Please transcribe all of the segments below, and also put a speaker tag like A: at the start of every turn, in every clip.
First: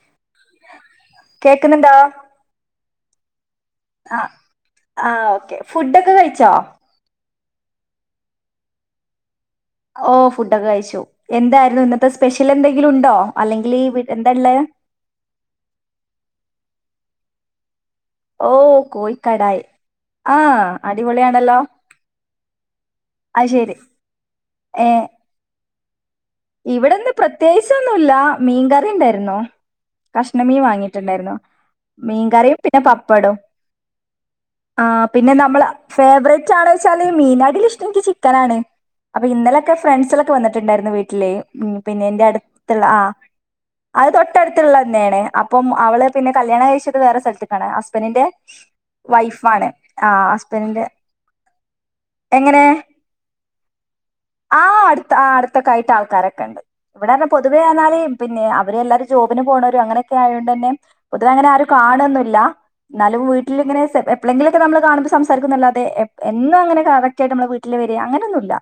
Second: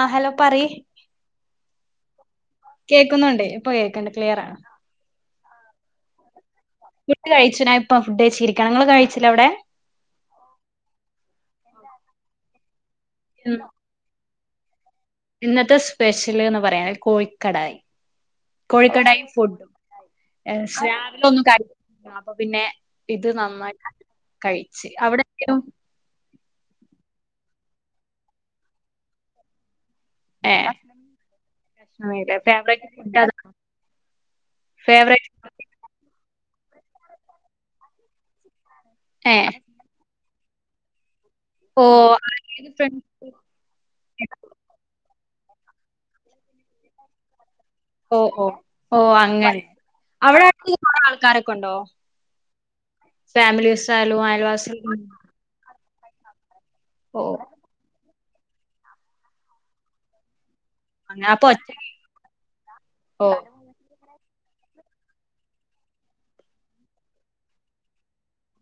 A: ആഹ hello പറയ്
B: കേക്കുന്നുണ്ടോ
A: കേൾക്കുന്നുണ്ട്
B: ആ ആ ഓക്കെ ഫുഡ് ഒക്കെ കഴി ച്ചോ
A: ഫുഡ് കഴിച്ചു ഞാൻ ഫുഡ്ക്കഴിച്ച് ഇരിക്കണ് നിങ്ങള് കഴിച്ചില്ലോ അവിടെ
B: ഓ ഫുഡ്ഒക്കെ കഴിച്ചു. എന്തായിരുന്നു ഇന്നത്തെ സ്പെഷ്യൽ എന്തെ [inaudible] ണ്ടോ
A: ഉം.
B: അല്ലെങ്കിൽ വി ള്ള [inaudible]
A: ഇന്നത്തെ സ്പെഷ്യൽ എന്ന് പറയാൻ കോഴിക്കടായി കോഴിക്കടായി ഫുഡും
B: ആ
A: രാവിലെ ഒന്നും
B: അടിപൊളിയാണല്ലോ
A: കഴിച്ചില്ല അപ്പൊ പിന്നെ ഇത്
B: ആ ശരി
A: നന്നായിട്ട് കഴിച്ച് അവിടെ എന്ത് ആയിരുന്നു
B: ഇവിടെന്ന് പ്രത്യേകിച്ചൊന്നുല്ല മീൻകറി ഇണ്ടായിരുന്നോ കഷ്ണമീൻ
A: ഏഹ്
B: വാങ്ങിയിട്ടുണ്ടായിരുന്നു
A: പ്രശ്നൊന്നുല്ല
B: മീൻകറിയും പിന്നെ
A: ഫേവറേറ്റ് ഫുഡ്
B: പപ്പടും
A: അതാ
B: ആ
A: ഫേവറേറ്റ്
B: പിന്നെ നമ്മള
A: ഫുഡ്
B: ഫേവററ്റ് വെച്ചാല് മീനാകിൽൽ എനിക്ക് ഇഷ്ടം നിക്ക് ചിക്കനണ് അപ്പൊ
A: ഏഹ്
B: ഇന്നലെക്കെ ഫ്രണ്ട്സക്കെ ഉപ്പ വന്നിണ്ടായിരുന്നു വട്ടിൽ ത്തിലെ ഉ പിന്നെ
A: ഓഹ്
B: എന്റെ അടുത്തുള്ള ആഹ് അത് തൊട്ടടുത്തുള്ളന്നെയാണ് അപ്പം അവള് പിന്നെ കല്യാണം കഴിച്ചത് വേറെ സ്ഥലത്ത്
A: ഓ ഓ ഓ അങ്ങനെ
B: ആ
A: അവിടെ
B: ഹസ്ബൻഡിന്റെ
A: [inaudible] ആൾക്കാരൊക്കെ ഉണ്ടോ
B: എങ്ങനെ
A: ഫാമിലിവിസായാലും അയൽവാസി
B: ട്ട് ആൾക്കാരക്കെ ഉണ്ട് ഇവിടെന്ന പൊതുവേ ആന്നാല് പിന്നെ അവരെല്ലാരും ജോബിന് പോണോരും അങ്ങനെക്കെ ആയോണ്ട് തന്നെ പൊതുവേ അങ്ങനെ
A: അപ്പൊ
B: ആരും
A: ഒറ്റ
B: കാണുവോന്നുവില്ല എന്നാലും
A: ഓ
B: വീട്ടിലിങ്ങനെ എപ്പേളെങ്കിലൊക്കെ നമ്മൾ കാണുമ്പോ സംസാരിക്കന്നല്ലതെ എ എന്നും അങ്ങനെ കറക്റ്റയിട്ട് നമ്മളെ വീട്ടില് വരിക അങ്ങനൊ ന്നുമല്ല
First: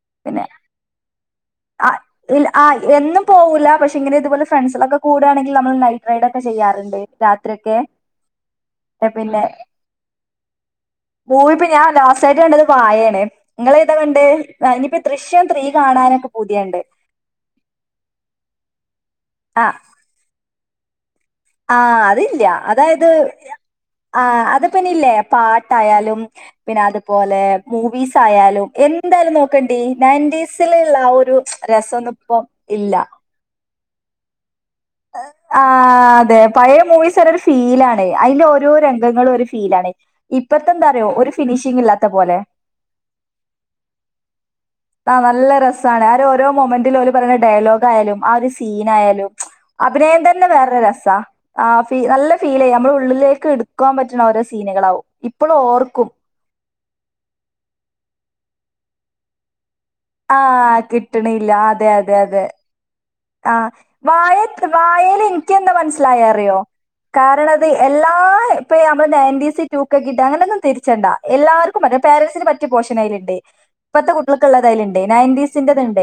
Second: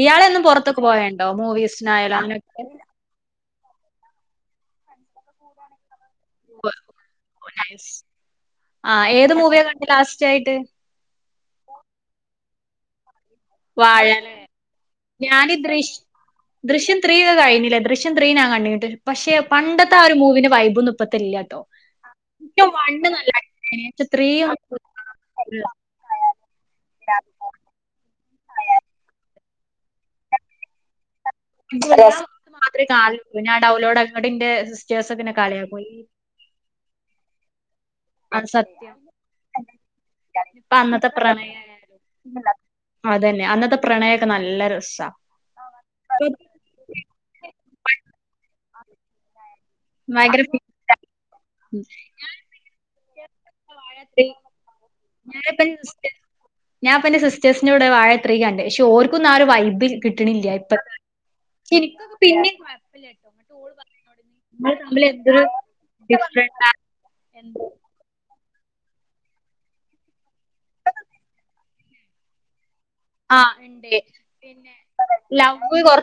A: ഇയാളെന്നും പുറത്തൊക്കെ പോവയുണ്ടോ മൂവീസ്
B: ആ ഇല്ല ആ എന്നും പോവൂല്ല പക്ഷെ ഇങ്ങനെ ഇതുപോലെ ഫ്രണ്ട്സുകളൊക്കെ കൂടുകയാണെങ്കി നമ്മള് നൈറ്റ്‌
A: ആഹ് ഏത്
B: പിന്നെ
A: മൂവിയക്കണ്ടെ ലാസ്റ്റ് ആയിട്ട്
B: മൂവി ഇപ്പ ഞാൻ നിങ്ങളെതാ കണ്ടെ
A: വാഴല്ലേ
B: ആഹ് ഇനിയിപ്പ ദൃശ്യം
A: ഞാനീ
B: ത്രീ
A: ദൃശ്
B: കാണാനൊക്കെ പൂതിയുണ്ട്
A: ദൃശ്യം ത്രീ കഴിഞ്ഞില്ലേ ദൃശ്യം ത്രീനാ കണ്ടിട്ട് പക്ഷെ ക്ഷ പണ്ടത്തെ ആ മൂവിന്റെ വൈ
B: ആഹ് അതില്ല അതായത്
A: വണ്ണ് നല്ല അടിപൊളിയായിന് പക്ഷെ ത്രീ
B: ആഹ് അത് പിന്നെല്ലേ പാട്ടായാലും പിന്നെ അതുപോലെ മൂവീസ് ത്തയാലും എന്തായാലും നോക്കണ്ടി നിന്റീസിലുള്ള ഒരു രസമൊന്നും ഇപ്പം
A: മാത്രേ
B: ഇല്ല
A: [inaudible] ഡൗൺലോഡ് [inaudible]
B: ആ
A: കളിയാക്കും ഈ
B: അതെ പഴയ മൂവിസെല്ല ഒരു ഫീലാണ് അയിന്റെ
A: അത്
B: ഓരോ
A: സത്യം
B: രംഗങ്ങളും ഒരു ഫീലാണ്
A: ഇപ്പൊ
B: ഇപ്പഴതെന്താന്നറിയോ
A: അന്നത്തെ
B: ഒരു
A: പ്രണയം
B: ഫിനിഷിങ് ഇല്ലാത്തെ
A: അതന്നെ അന്നത്തെ പ്രണയൊക്കെ നല്ല രസാ
B: പോലെ--ആഹ് നല്ല രസാണ് ഓരോ മൊമെന്റിലും ഓല് പറയുന്ന ഡയലോഗ് ആയാലും ആ ഒരു സീനായാലും അഭിനയം
A: ഭയങ്കര
B: തന്നെ വേറൊരു രസ ആ ഫീ നല്ല ഫീലേയ്യും നമ്മളെ ഉള്ളിലേക്ക് എടുക്കുവാൻ പറ്റുന്ന ഓരോ സീനുകളവും ഇപ്പോഴും ഓർക്കും
A: ഞാൻപ്പൊ എന്റെ സിസ്റ്റേഴ്സിന്റെഓടൊയി വാഴത്രീ കണ്ട് പക്ഷെ ഓറുക്കൊന്നും ആ ഒരു വൈബ് ഇല്ല
B: ആ കിട്ടണില്ല അതെ അതെ അതെ
A: പിന്നേം കൊഴപ്പില്ലട്ടോ
B: ആ
A: എന്നിട്ട് ഓള് പറഞ്ഞോട്
B: വാഴ
A: നമ്മള് തമ്മിൽ
B: വാഴെല്
A: എന്തൊരു
B: ഇന്ക്കന്താ മന്സ്സിലായെ അറിയോ
A: ഡിഫറൻറ്
B: കാരണം അത് എല്ലാ പ്പഴെ നമ്മള് നയൻറ്റീസ് ടു കെ ക്കിഡ് അങ്ങനൊന്നും തിരിച്ചണ്ട എല്ലാര്ക്കും പറ്റും പാരന്റ്സിന് പ റ്റിയ പോഷനായിര്ണ്ട്
A: ആ ഇണ്ട്
B: ഇപ്പത്തെക്കുട്ട്യ ള്ക്ക്ള്ളത് അയില്ണ്ട്
A: ലവ്
B: നയന്റീസിന്റത്ണ്ട്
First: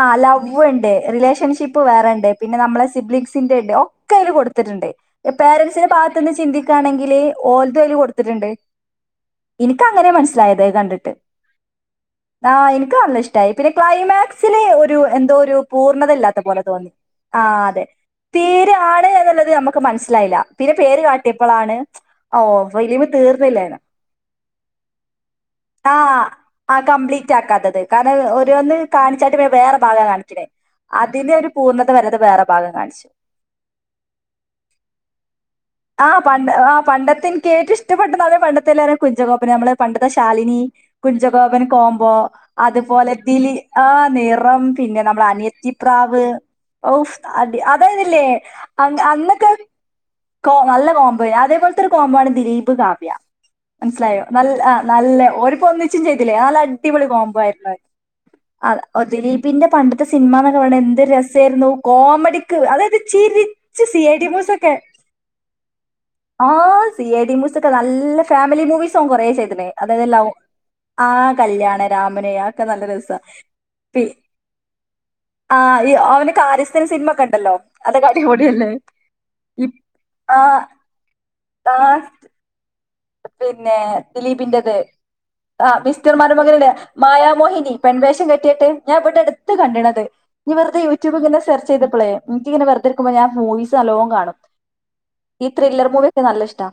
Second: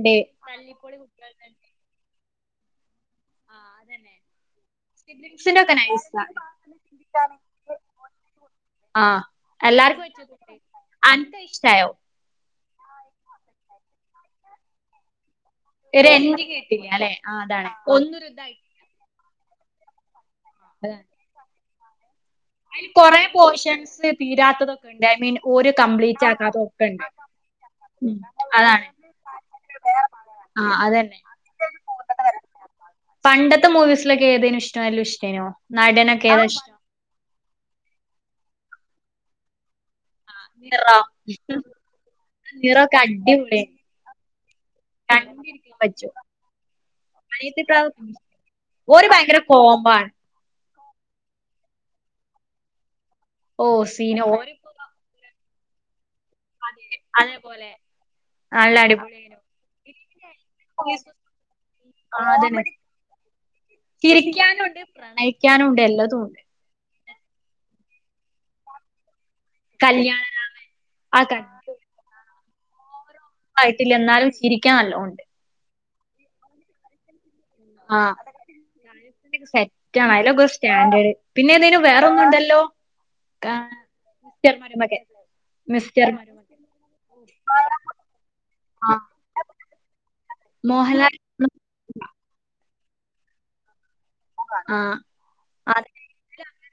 B: ആ ലവ്വുണ്ട് റിലേഷ ഇപ്പൊ വേറെണ്ട് പിന്നെ നമ്മളെ സിബ്ലിംഗസിന്റെണ്ടോ ഒക്കയില് കൊടുത്തിട്ടിണ്ട്
A: സിബ്ലിങ്സിന്റെ ഒക്കെ
B: പേരന്റ്സിന്റെ
A: നൈസാ
B: ഭാത്ത്ന്ന് ചിന്തിക്കാണെങ്കില് ഓല്തയില് കൊടുത്തിട്ട്ണ്ട്
A: ആ എല്ലാർക്കും
B: എനിക്കങ്ങനെ
A: പറ്റിയതുണ്ട്
B: മനസ്സിലായത് കണ്ടിട്ട്
A: അനക്കത് ഇഷ്ടായോ
B: ആ എനിക്ക് നല്ല ഇഷ്ടായി പിന്നെ ക്ലൈമാക്സില് ഒരു എന്തോ രു
A: ഒരു
B: പൂർണ്ണതല്ലാ
A: എൻഡ്
B: [unintelligible]
A: കേട്ടില്ല
B: തോന്നി
A: അല്ലെ
B: ആ
A: അതാണ്
B: അതെ
A: ഒന്നൊരു ഇതായി
B: തീരെ ആളേതാ ള്ളത് നമ്മക്ക് മനസ്സിലായില്ല പിന്നെ പേര്
A: അതാണ്
B: കാട്ടിയപ്പളാണ് ഓ
A: അതിൽ
B: ഫിലീമ്
A: കൊറേ
B: തീർന്നില്ലാന്നു
A: പോർഷൻസ് തീരാത്തതൊക്കെ ഉണ്ട് ഐ മീൻ ഓര്
B: ആ
A: കംപ്ലീറ്റ്
B: ആ
A: ആക്കാത്തതൊക്കെ ഉണ്ട്
B: കംപ്ലീറ്റ് ആക്കാത്തത്
A: ഉം
B: കാരണം ഒരോന്ന്
A: അതാണ്
B: കാണിച്ചാട്ട് വെ വേറെ ഭാഗാ കാണിച്ച്ണേ
A: ആ പണ്ടത്തെ മൂവീസിലൊക്കെ ഏതേനും ഇഷ്ടം എല്ലു ഇഷ്ടേനോ നടനൊക്കെ ഏതാ ഇഷ്
B: ന് ക്കേറ്റവും ഇഷ്ടപ്പെട്ട നടന് പണ്ടത്തെല്ലേരും കുഞ്ചാഗോപനെ നമ്മള് പണ്ട ശാലിനി
A: നിറ
B: കുഞ്ചാഗോപൻ കോമ്പോ
A: നിറൊക്കെ
B: അതുപോലെ ദിലി
A: അടിപൊളിയാണ്
B: ആ നിറം പിന്നെ നമ്മളെ അനിയത്തി
A: കണ്ടിരിക്കാൻ പറ്റും
B: പ്രാവ് ഔഫ് അടി
A: അനിയത്തിപ്രാവ്
B: അതയ്നില്ലെ അന്ന്
A: ഓര് ഭയങ്കര
B: അന്നൊക്കെ
A: കോമ്പാണ്
B: കോ നല്ല കോമ്പോയാ അതേപോലത്തൊരു കോമ്പോ ആണ് ദിലീപ് കാവ്യ
A: ഓ സീന
B: മനസ്സിലായോ നല്ല
A: ഓരിപ്പോ
B: ആ നല്ല ഒരു ക്കൊന്നിച്ച് ച്ചും ചെയ്തില്ലേ അല്ല അടിപൊളി കോംമ്പായിര്ന്നത്
A: നല്ല
B: അതാ ഓ
A: അടിപൊളിയേനു
B: ദിലീപിന്റെ പണ്ട റ്റ് സിനിമാ ന കാണാൻ എന്ത് രസെരുന്നു
A: ആഹ്
B: കോമഡിക്ക്
A: അതന്നെ
B: അതായത് ചിരിച്ച് സി. ഐ. ഡി. മൂസൊക്കെ
A: ചിരിക്കാനുണ്ട് പ്രണയിക്കാനുണ്ട് എല്ലതും ഉണ്ട്
B: ആ സി. എ. ഡി. മുസൊക്കെ നല്ല ഫാമിലി മൂവീസാവൻ കൊറേ ചെ ക്ക്ല്ലെ അതെ എല്ലാവോ
A: കല്യാണരാമൻ
B: ആഹ് കല്ല്യാണരാമന് ആ ഒക്കെ നല്ല രസാ
A: ആയിട്ടില്ലേന്നാലും ചിരിക്കാന് നല്ലോംഒണ്ട്
B: ആഹ് അയ്യോ അവന് കാരിസ്ഥൻ സിനിമക്കണ്ടല്ലോ
A: ആഹ് അതൊക്കെ കാര്യാസ്ഥന്റെ ഒക്കെ
B: ഇപ്-
A: സെറ്റാ
B: ആ
A: അയിലൊക്കെ സ്റ്റാൻഡേർഡ് പിന്നെ
B: ആ
A: എന്തേനും വേറെ ഒന്നുണ്ടല്ലോ
B: പിന്നെ ദിലീപിൻന്റെത് ആഹ് മിസ്റ്റർ മരുമകന്ലെ മായാമോഹിനി പെൺവേഷം കെട്ടിട്ട് ഞാൻ
A: ആഹ്
B: ഇമ്പടെ അട്ത്ത് കണ്ട്ണത് നീ വെറുതെ
A: മോഹൻലാൽ
B: യൂട്യൂബിങ്ങനെ സെർച്ചചെയ്തപ്പളെ എനിക്ക് ഇങ്ങനെ വെറ്തെ ഇരിക്കുമ്പോ ഞാൻ മൂവിസ്‌ നല്ലോ കാണും
A: ആഹ്
B: ഈ ത്രില്ലെർ മൂവി ഒക്കെ നല്ല ഇഷ്ടാ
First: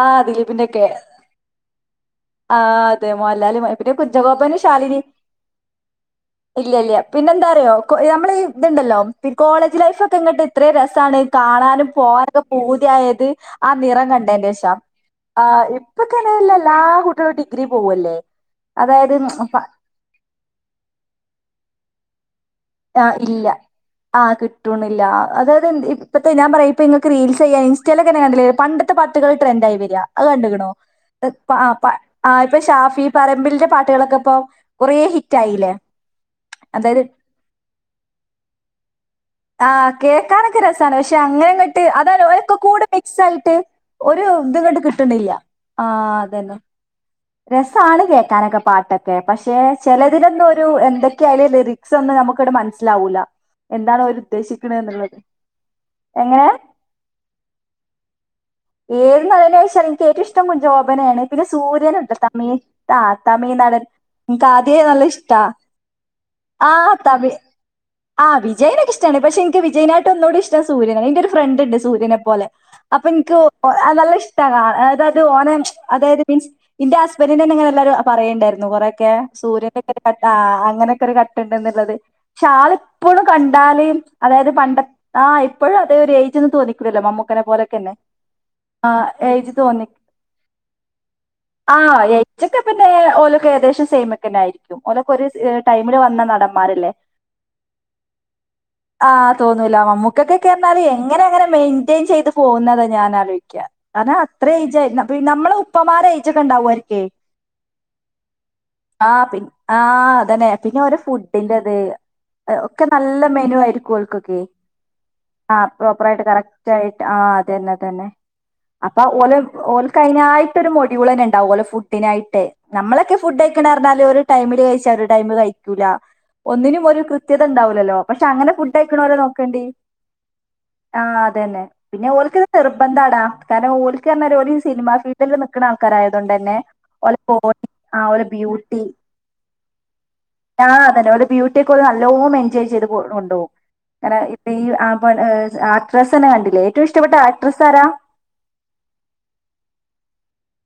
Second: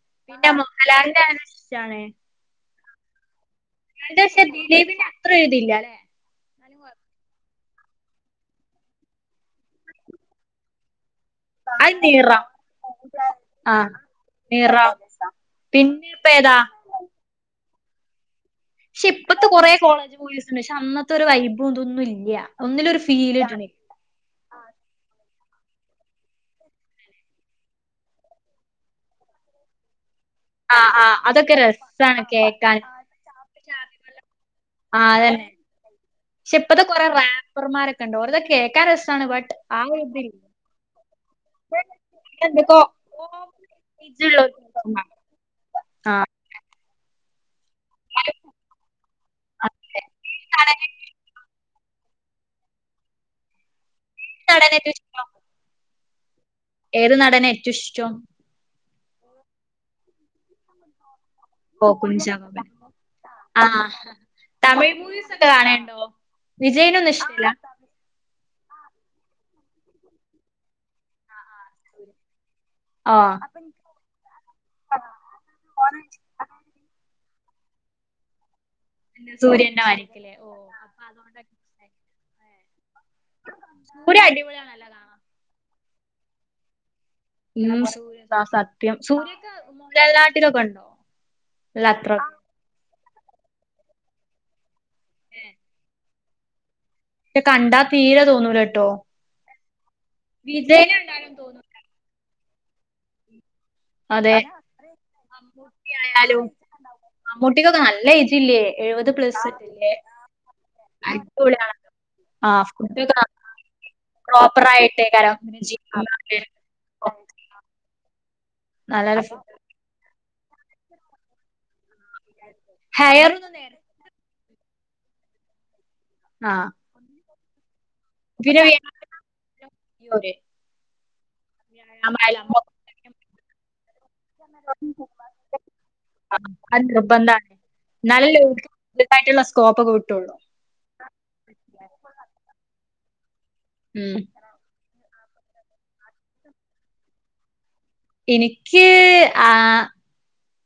B: ആ ദിലീപിന്റെ
A: പിന്നമ്മക്ക് [unintelligible]
B: ആഹ് അതേ മാ ല്ലാലും പിന്നെ കുഞ്ചാക്കോപനും ശാലിനീം
A: ദിലീപിന്റെ അത്ര ഒരിതില്ല അല്ലെ
B: ഇല്ല ഇല്ല പിന്നെ എന്താറിയോ കൊ നമ്മള് ഈ ഇതിണ്ടല്ലോ കോളേജ് ലൈഫ് ഒക്കെ ഇങ്ങട്ട് ഇത്ര രസാണ് കാണാനും
A: അത്
B: പോകാനൊക്കെ
A: നിറം
B: പൂതിയായത് ആ
A: ആഹ്
B: നിറം കണ്ടി [unintelligible]
A: നിറം
B: അഹ് ഇപ്പ
A: പിന്നെ
B: തന്നെല്ല
A: ഏതാ
B: എല്ലാ കുട്ടികളും ഡി [unintelligible] പൂവല്ലേ
A: ക്ഷെ ഇപ്പത്തെ കൊറേ കോളേജ് മൂവീസ് ഇണ്ട്. ക്ഷെ അന്നത്തെ ഒരു വൈബും ഇതൊന്നും ഇ ല്ല്യാ
B: ആഹ് ഇല്ല ആഹ് കിട്ടൂണില്ലാ അതായത് എന്ത്‌ ഇപ്പത്തെ ഞാൻ പറയാ ഇങ്ങക്ക് റീൽസ് ചെയ്യാൻ ഇൻസ്റ്റയിലൊക്കെന്നെ കണ്ടില്ലേ പണ്ടത്തെ പാട്ടുകള് ട്രെൻഡായി വരികാ അത് കണ്ടിക്കണു
A: ആഹ് ആഹ്
B: ഇഹ് പ
A: അതൊക്കെ
B: ആഹ്
A: രസാണ്
B: അഹ് ഇപ്പൊ
A: കേക്കാൻ
B: ഷാഫി പറമ്പിലിന്റെ പാട്ടുകളൊക്കെ ഇപ്പൊ കൊറേ
A: ആഹ്
B: ഹിറ്റ്
A: അതന്നെ
B: ആയില്ലേ
A: ക്ഷെ ഇപ്പത്തെ
B: അതായത്
A: കൊറേ റാപ്പ ക്കണ്ട് ഓറത് കേക്കാൻ രസാണ് ബട്ട് ആ ഒരിതില്ല
B: അങ്ങനങ്ങട്ട് അതാണ് ഒരെക്കക്കൂടി മിക്സ് ആയിട്ട് ഒരു ഇതങ്ങട്ട് കിട്ടണില്ല ആഹ് അതന്നെ. രസാണ് കേക്കാനൊക്കെ പാട്ടൊക്കെ. പക്ഷെ
A: ഏത്
B: ചെലതിലൊന്നും ഒരു
A: നടനെ
B: എന്തൊക്കെയാലും ലിറിക്സ് ഒന്നും ഞമ്മക്കിവിടെ മനസ്സിലാവൂല എന്താണ് ഓ ഉദ്ദേശിക്കണേ
A: ഏറ്റവും
B: എന്നുള്ളത്
A: ഇഷ്ടം
B: എങ്ങനെയാ
A: ഏത് നടനേ ഏറ്റവും ഇഷ്ട്ടം
B: ഏത് നടനെ വെച്ചാൽ എനിക്ക് ഏറ്റവും ഇഷ്ടം കുഞ്ചാബോബനെയാണ് പിന്നെ
A: ഓ
B: സൂര്യനും തമ
A: കുഞ്ചാക്കോബൻ
B: ത തമി നടൻ
A: ആഹ്
B: എനിക്ക് ആദ്യേ
A: തമിഴ്
B: നല്ല
A: മൂവീസ്
B: ഇഷ്ടാ
A: ഒക്കെ കാണേണ്ടോ
B: ആ
A: വിജയനൊന്നും
B: തമി
A: ഇഷ്ടല്ല
B: ആ വി വിജനൊക്കെ ഇ്ടമാണ് പക്ഷെ എനിക്കു വിജയനായിട് ഒന്നോടി ഇഷ്ട്ടം സൂര്നെ എനിന്റെ ഒരു ഫ്രണ്ട് സര്യനെ പോലെ അപ്പൊ
A: ഓ
B: എനിക്ക് നല്ല ഇഷ്ടക അതത് ഓന അതായത് മീൻസ് എന്റെ ഹസ്ബൻഡ്നെ നിങ്ങെല്ലരും പറയേണ്ടായിരുന്നു കുറക്കെ
A: സൂര്യന്റെ
B: സൂര്യന്റെക്കെ ഒരു കട്ട് ആ
A: മാരിക്കല്ലേ ഓ അപ്പൊ
B: അങ്ങനെയൊക്കെ ഒരു
A: അതുകൊണ്ടൊക്കെ ഇഷ്ടായി.
B: കട്ട്ണ്ട്നുള്ളത് പക്ഷെ ആള് എപ്പോഴും കണ്ടാലും
A: സൂര്യ
B: അതായത് പണ്ട
A: അടിപൊളിയാണല്ലോ
B: ആ
A: കാണാൻ
B: ഇപ്പോഴ അതെ ഒരു എജ്ന്ന് തോന്നിക്കൂനില്ല മമ്മുക്ക
A: ഉ സൂര്യ സ സത്യം
B: ഏജ്
A: സൂര്യക്ക് മുലനാട്ടിലൊക്കെ ഉണ്ടോ അല്ല
B: ആഹ്
A: അത്ര
B: എച്ചക്ക ഓലൊക്കെഏകദേശം സെയിമ് ഒക്കെയിരിക്കും ഓ [inaudible] ടൈമില് വന്ന നടമ്മാരില്ലേ
A: പക്ഷെ കണ്ടാ തീരെ തോന്നൂലേട്ടോ
B: ന്നൂല്ല നമ്മുക്ക് ഇകൊക്കെന്നലെ എങ്ങനങ്ങനെ മെയ്ന്റെയ്ൻ ചെയ്ത് പോന്നതെ ഞാൻ അലോയിക്ക അതാ
A: അതെ
B: അത്രേ എജ് നമ്മളെ
A: മമ്മൂട്ടി
B: ഉപ്പമാരെ എജ് ഇജ്ജ്
A: ആയാലും
B: കണ്ടായിരിക്കുമെ
A: മമ്മൂട്ടിക്കൊക്കെ നല്ല ഏജില്ലേ എഴുപത്
B: ആ പി
A: പ്ലസ് ഇല്ലേ
B: ആാാ അതന്നെ പിന്നെ ഓരോ ഫുഡ്‌ഡി ന്റതെ
A: അടിപൊളിയാണല്ലോ ആഹ്
B: ഒക്കെ നല്ല
A: ഫുഡൊക്കെ
B: മെനു ആയിരിക്കുക്കോഴക്കൊക്കെ
A: പ്രോപ്പർ ആയിട്ട് കാരണം
B: ആ പ്രോപ്പറായിട്ട് കറക്റ്റ് ആയിട്ട് ആ അതന്നെ അതന്നെ അപ്പം
A: നല്ല
B: ഓലും ഓലുക്കയിനായി തരുമൊഴ്‌ ഇവളന്നുണ്ടാവുമല്ലോ ഫുഡ് ഇതിനായിട്ട് നമ്മളൊക്കെ
A: ഹെയർ
B: ഫുഡ്‌
A: ഒന്ന് നേരെ
B: കഴിക്കുന്നെറഞ്ഞാൽ ഒരു ടൈമില് കഴിച്ചാരു ടൈമു കഴിക്കൂല
A: ആ
B: ഒന്നിനും ഒരു ക്രി ത്യത ഉണ്ടാവൂലല്ലോ പക്ഷെ അങ്ങനെ
A: പിന്നെ
B: ഫുഡ്ഡഴിക്കണ്ടൊരേ നോക്കേണ്ടി ആ അതന്നെ പിന്നെ ഓൾക്കത് നിർബ്ബന്ധാടാ കര ഓൽ ക്കന്നേരം ഒരു സിനിമ ഫീൽഡിലു നിക് ആൾക്കാരായതോണ്ടു തന്നെ
A: അത്
B: ഒളിപ്പം
A: നിർബന്ധമാണ്
B: ഓളു
A: എന്നാലല്ലേ ഓർക്ക്
B: ബ്യൂട്ടി
A: ഇതായിട്ടുള്ള സ്കോപ്പ് ഒക്കെ കിട്ടുള്ളൂ
B: ആ അതന്നെ ബ്യൂട്ടിക്കൊ നല്ലോ [unintelligible] എൻജോയ് ചെയ് ചെയ്ത് പോ ഉണ്ടോ എടാ
A: ഉം.
B: ഇപ്പ ഈ ആ ആകട്രെസ്സു തന്നെ കണ്ടില്ലേ ഏറ്റവും ഇഷ്ടപ്പെട്ട ആക്ട്രസ്സ് ആരാ?
A: എനിക്ക് ആ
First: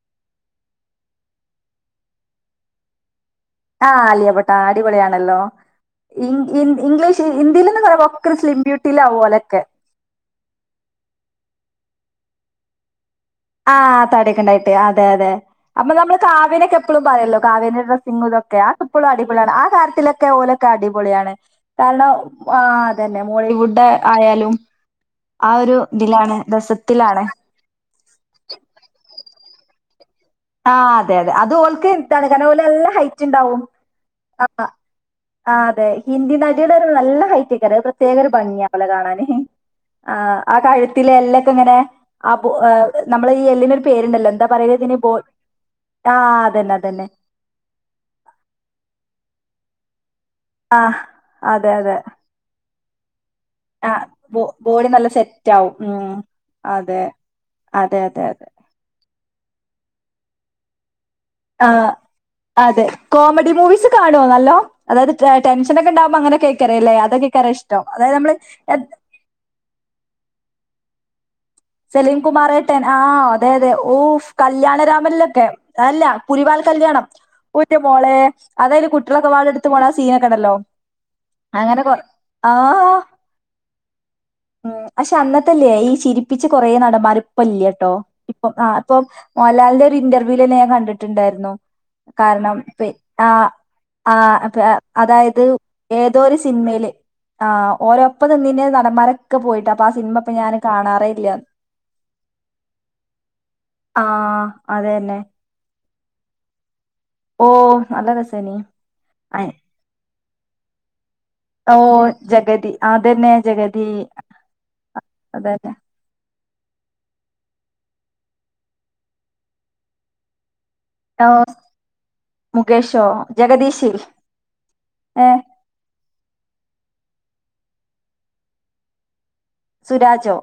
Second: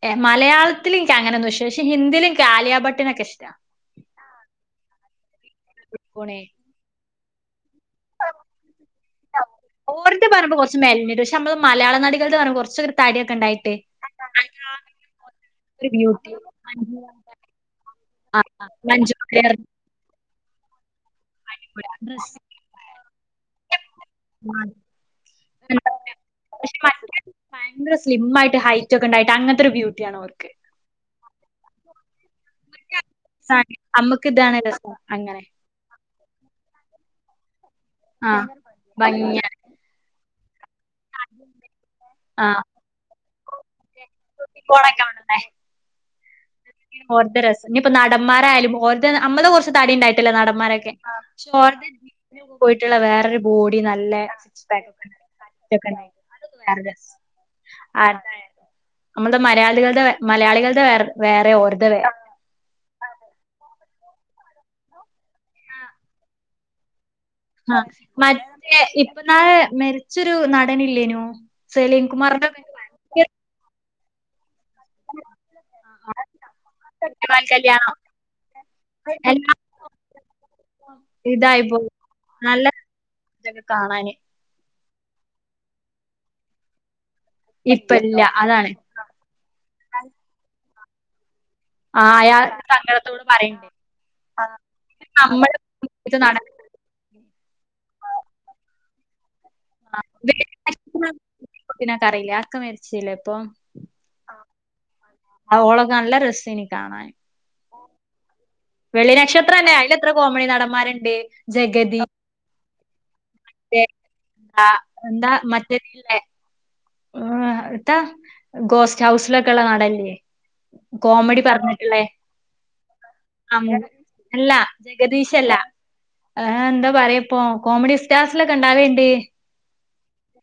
A: ഏ മലയാളത്തിലുംക്കങ്ങനൊന്നും പക്ഷെ ഹിന്ദിയിലും ആലിയാ ഭട്ടിനൊക്കെ ഇഷ്ട്ടാ
B: ആ ആലിയഭട്ട് അടിപൊളിയാണല്ലോ ഇൻ ഇൻ ഇഗ്ലീഷ് ഹിന്ദീലൊന്നും
A: ഓർത്തു പറയുമ്പോ കുറച്ച് മല പക്ഷെ നമ്മള് മലയാള നടി കുറച്ച [unintelligible]
B: ആ താടിയൊക്കെണ്ടായിട്ട് അതെ അതെ
A: ഒരു
B: അപ്പൊ നമ്മള്
A: ബ്യൂട്ടി
B: കാവ്യെനൊക്കെപ്പഴും പറയുമല്ലോ കാവ്യന്റെ
A: ആ
B: ഡ്രസ്സിങ്ങുകളൊക്കെ
A: ആ,
B: അതെപ്പഴും പ്പോഴും
A: മഞ്ജു
B: അടിപൊളിയാണ്
A: വാര്യർ
B: ആ കാര്യത്തിലൊക്കെ ഓലൊക്കെ അടിപൊളിയാണ് കാരണം
A: ഡ്രസ്
B: ആ തന്നെ മോളിവുഡേ ആയാലും ആ ഒരു ഇതിലാണ് രസത്തിലാണ്
A: ഹൈറ്റൊക്കെ ണ്ടായിട്ടെ അങ്ങനത്തൊരു ബ്യൂട്ടിയാണ് അവർ
B: ആ അതെ അതെ അത് ഓൾക്കെ കാരണം ഓൾക്കെ നിതാണെ കാരണം ഓനെ നല്ല ഹൈറ്റിണ്ടാവും
A: നമ്മക്ക്
B: ആ
A: ഇതാണ് രസം അങ്ങനെ
B: അ അതെ ഹിന്ദി നടിയുടെ ഒരു നല്ല ഹൈറ്റ് കേരക് പ്രത്യേക ഒരു
A: ആ
B: ഭംഗിയേ അവളെ കാണാനെ
A: ഭംഗിയാണ്
B: ആ ആ [unintelligible] ത്തിലെല്ലക്കെങ്ങനെ
A: ആ
B: മ്മള് എല്ലിനെ പേരുണ്ടല്ലോ എന്താ പറയ ഇതിനെ
A: കോളൊക്കെ വേണല്ലേ
B: ആ അ
A: [unintelligible] രസം ഇപ്പൊ നടന്മാരാലും ഓര് നമ്മള് തടിണ്ട [unintelligible]
B: ആ
A: നടന്മാരൊക്കെ
B: അതെ അതെ
A: [unintelligible] പോയിട്ടുള്ള വേറൊരു ബോഡി
B: ആ
A: നല്ല
B: ബോ ബോഡി നല്ല സെറ്റ് ആവും ഉം
A: [unintelligible]
B: അതെ അതെ
A: ആ
B: അതെ അതെ
A: നമ്മടെ മലയാളികല്ടെ വെ മലയാളികള്ടെ വേ വേറെ ഓ
B: അ അതെ കോമഡി മൂവീസ് കാണോ വല്ലോ അതത് ടെൻഷൻ ഒക്കെ ഇണ്ടകുമ്പോ അങ്ങനെ കേൾക്കറ അല്ലേ അതൊക്കെ
A: ആ മറ്റേ ഇപ്പൊ ഇന്നാളെ മരിച്ചൊരു നട പണില്ലേനോ?
B: സലിം കുമാർ ഏട്ടൻ ആഹ അതെ അതെ ഓഫ് കല്യാണ രാമനിലൊക്കെ അല്ല പുലിവാൽ കല്യാണം
A: ഗോപാൽ
B: പൊന്ന്
A: കല്യാണം
B: മോളെ അതായത് കുട്ടിയളൊക്കെ പാടെ ഇ
A: എല്ലാം
B: ട്ത്ത് പോണ സീനൊക്കെ ണ്ടല്ലോ
A: ഇതായി
B: അങ്ങനെ
A: പോയി
B: കൊറ ആ
A: നല്ല ഇതൊക്കെ കാണാന്
B: ഉം അഷേ അന്നത്തല്ലേ ഈ ചിരിപ്പിച്ച കൊറേ നടന്മാരി പ്പല്യാട്ടോ.
A: ഇപ്പ ഇല്ല
B: ഇപ്പം ആ
A: അതാണ്
B: ഇപ്പം മോഹൻലാലിന്റെ ഒരു ഇന്റർവ്യൂ ലെന്നെ ഞാൻ കണ്ടിട്ട് ട്ടുണ്ടായിരുന്നോ?
A: ആ അയാൾ
B: കാരണം
A: സങ്കടത്തോട്
B: ആ
A: പറയണ്ട്
B: ഹ് ആഹ് അതായത്
A: നമ്മള് ഇത്
B: ഏതോരു
A: നട
B: സിനിമയില് ആ ഓരോപ്പം നിന്നെ നട മറ [unintelligible] പോയിട്ട് അപ്പൊ ആ സിനിമ ഇപ്പൊ ഞാന് കാണാറേയില്ല
A: ക്കറിയില്ലേ അക്ക മരിച്ചില്ലേ ഇപ്പൊ
B: ആഹ് അത് തന്നെ
A: ഓളൊക്കെ നല്ല രസം ഇനി കാണാൻ
B: ഓ നല്ല രസം
A: വെള്ളിനക്ഷത്രം അല്ലേ അയിന്റെ അത്ര- കോമഡി നടന്മാരുണ്ട്
B: ഓ
A: ജഗതി
B: ജഗതി അത് തന്നെ ജഗതി
A: രേഖ എന്താ
B: അത് ന്നെ
A: ആ ഇട്ടാ ഗോസ്റ്റ് ഹൗസിലൊക്കെ ഉള്ള നടനില്ലേ
B: ഓ
A: കോമഡി പറഞ്ഞിട്ടുള്ളേ
B: മുകേഷോ ജഗദീഷ്
A: അല്ല
B: ഏ
A: ജഗദീഷ് അല്ല ആ എന്താ പറയ് ഇപ്പൊ കോമഡി സ്റ്റാർസിലൊക്കെ ഉണ്ടാവേണ്ടേ
B: സുരാജോ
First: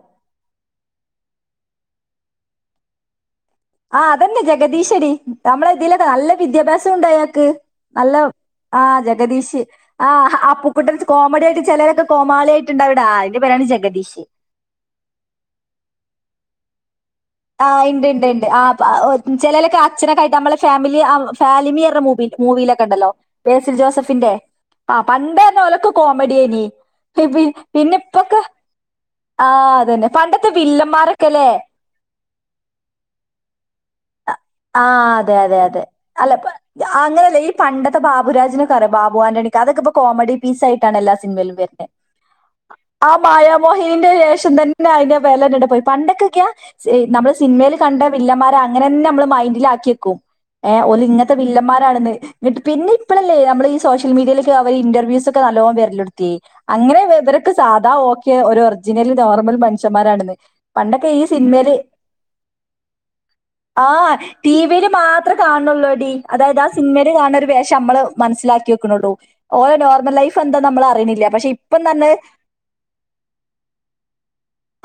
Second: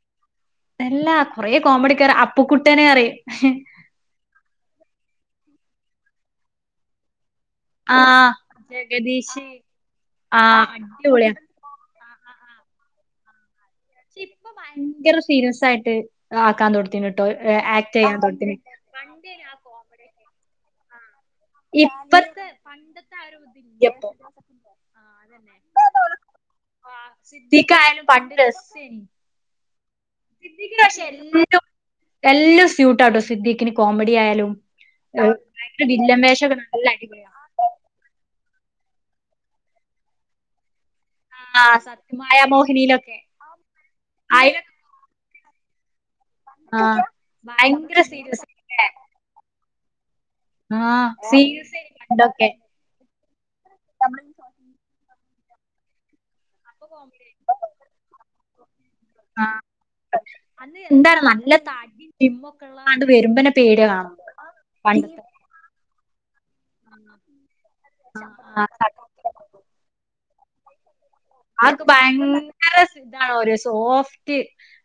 A: എല്ലാ കൊറെ കോമഡിക്കാര് അപ്പക്കുട്ടേനെ അറി -
B: ആഹ് അതന്നെ ജഗദീശടീ. നമ്മള് ഇതീലൊക്കേ നല്ല വിദ്യാഭ്യാസം ഉണ്ടയാക്ക ക്ക് നല്ല ആ ജഗദീഷ് ആ
A: ആഹ്
B: അപ്പക്കുട്ടൻ
A: അടിപൊളിയാ
B: കോമഡി ആയിട്ട് ചെലരൊക്കെ കോമാളി ആയിട്ടുണ്ടവിടാ ആ അയിന്റെ പേരാണ് ജഗ
A: പക്ഷേ ഇപ്പ ഭയങ്കര സീരിയസ് ആയിട്ട് ആക്കാൻ തുടങ്ങ. [unintelligible]
B: ആഹ് ഇണ്ട് ഇണ്ട് ഇണ്ട് ആ പ്പ
A: പണ്ടേനി ആ
B: ചെലോലൊക്കെ അച്ഛനൊക്കെ
A: കോമഡിയൊക്കെ
B: ആയിട്ട് നമ്മളെ ഫാമിലി ആ ഫാലിമിർഞ്ഞ മൂബി
A: ഇപ്പത്തെ
B: മൂവിയിലൊക്കെണ്ടല്ലോ
A: പണ്ടത്തെ ആ ഒരു
B: ബേസിൽ
A: ഇതില്ലപ്പൊ
B: ജോസഫിന്റെ ആ പണ്ട്അർഞ്ഞാ ഓലൊക്കെ കോമഡിയേയ്നീ
A: ആഹ്
B: പിന്നെ
A: സിദ്ദിഖായാലും
B: ഇപ്പൊ
A: പണ്ട്
B: ഒക്കെ
A: രസേനി
B: ആഹ്. പണ്ടത്തെ വില്ലന്മാരൊക്കെല്ലേ.
A: എല്ലം സ്യൂട്ടാട്ടോ സിദ്ദീഖിന് കോമഡി ആയാലും
B: ആഹ്
A: ഏ,
B: അതെ അതെ അതെ
A: ഭയങ്കര വില്ലൻ
B: അല്ലപ്പ
A: വേഷൊക്കെ നല്ല അടിപൊളിയാ
B: അങ്ങനെയല്ല ഈ പണ്ടത്തെ ഭാ ബുരാജിനെ ബാബു ആന്റണി അതൊക്ക ഇപ്പോ കോമഡി പീസ് ആയിട്ട് ട്ടാണ് എല്ലാ സിനിമയിലും
A: ആഹ്
B: വര്ന്നേ
A: സത്യമായ
B: ആ
A: മോഹിനിയിലൊക്കെ
B: മായാമോഹിനിന്റെ ശേഷം
A: അയിലൊക്കെ
B: തന്നെ അയ്നെ വെലടടെ പോയി പണ്ടൊക്കെ ക്ക്യ സി
A: ആഹ്
B: നമ്മള് സിൻമയിൽ
A: ഭയങ്കര
B: കണ്ട
A: സീരിയസ്
B: വില്ലമാരെ
A: ല്ലേ
B: അങ്ങനെന്നെ നമ്മള് മൈൻഡില് ആക്കിയക്കും. ഏ ഓ
A: ആഹ്
B: ഇങ്ങനത്തെ
A: സീരിയസേനി
B: വില്ലന്മാരാണെന്ന്
A: പണ്ടൊക്കെ
B: ഇന്നിട്ട് പിന്നെ ഇപ്പോളല്ലേ നമ്മള് ഈ സോഷ്യൽ മീഡിയയിലേക്കെ അവര് ഇന്റർവ്യൂസ്ക്കെ നിക്ക് നല്ലോണ് വരലെട്ത്ത് അങ്ങനെ ഇവരൊക്കെ സാധാ ഓക്കെ ഒരു ഒറിജിനല് നോർമൽ
A: ആഹ്
B: മനുഷ്യന്മാരാണെന്ന്
A: അന്ന്
B: പണ്ടൊക്കെ ഈ
A: എന്താണ് നല്ല
B: സിനിമയില്
A: തടിം ജിമ്മൊക്കെ ഉള്ളാണ്ട് വരുമ്പന്നെ
B: ആ.
A: പേടിയാ കാണുമ്പോ
B: ടി വിയിൽ
A: പണ്ടത്തെ
B: മാത്രം കാണ്നെ ള്ളോടി. അതായത് ആ സിനിമയിൽ കാണുന്ന ഒരു വേഷം നമ്മള്
A: ആഹ്
B: മനസ്സിലാക്കി
A: ആഹ്
B: വെക്കണള്ളൂ ഓരേ നോർമൽ ലൈഫ് ഇപ്പോ എന്താ നമ്മൾ അറിയണില്ലേ അപ്പ
A: ആക്ക് ഭയങ്കര ഇതാണ് ഒരു സോഫ്റ്റ്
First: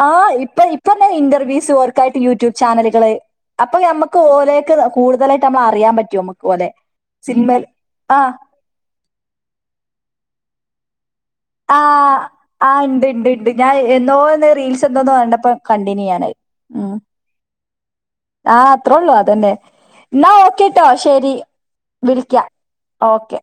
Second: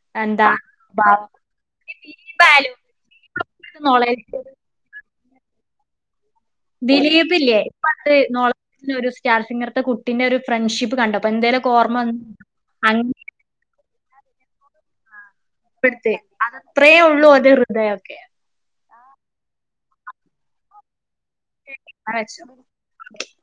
B: ആ ഇപ്പ ഇപ്പന്നെ ഇന്റർവ്യൂസ്
A: എന്താപറയ്
B: ഓർക്കായിട്ട്
A: ദിലിപായാലും ദിലിപ്. [unintelligible]
B: പോലെയേക്ക്. കൂടുതാലായിട്ട് നമ്മളറിയാൻ പറ്റോ നമ്മക്ക്. ഓലെ.
A: ദിലീപില്ലേ
B: സിനിമേൽ
A: ഇപ്പം
B: ആഹ്
A: ഇണ്ട് നോളത്തിന് ഒരു സി സ്റ്റാർ സിംഗറിത്തെ കുട്ടിന്റെ ഒരു ഫ്രണ്ട്ഷിപ്പ് കണ്ടപ്പേ
B: ആഹ് ആ ഇണ്ട് ഇണ്ട് ഉണ്ട് ഞാൻ എന്തോ റീൽസ് എന്തോന്നന്ന് കണ്ട
A: [unintelligible] അത്രേ ഉള്ളൂ ഓന്റെ ഹൃദയൊക്കെ.
B: ത്രള്ളോ അതന്നെ ന്ന ഓക്കെട്ടോ ശരി
A: എന്നാ
B: വിളിക്ക
A: വെച്ചോ
B: ഓക്കെ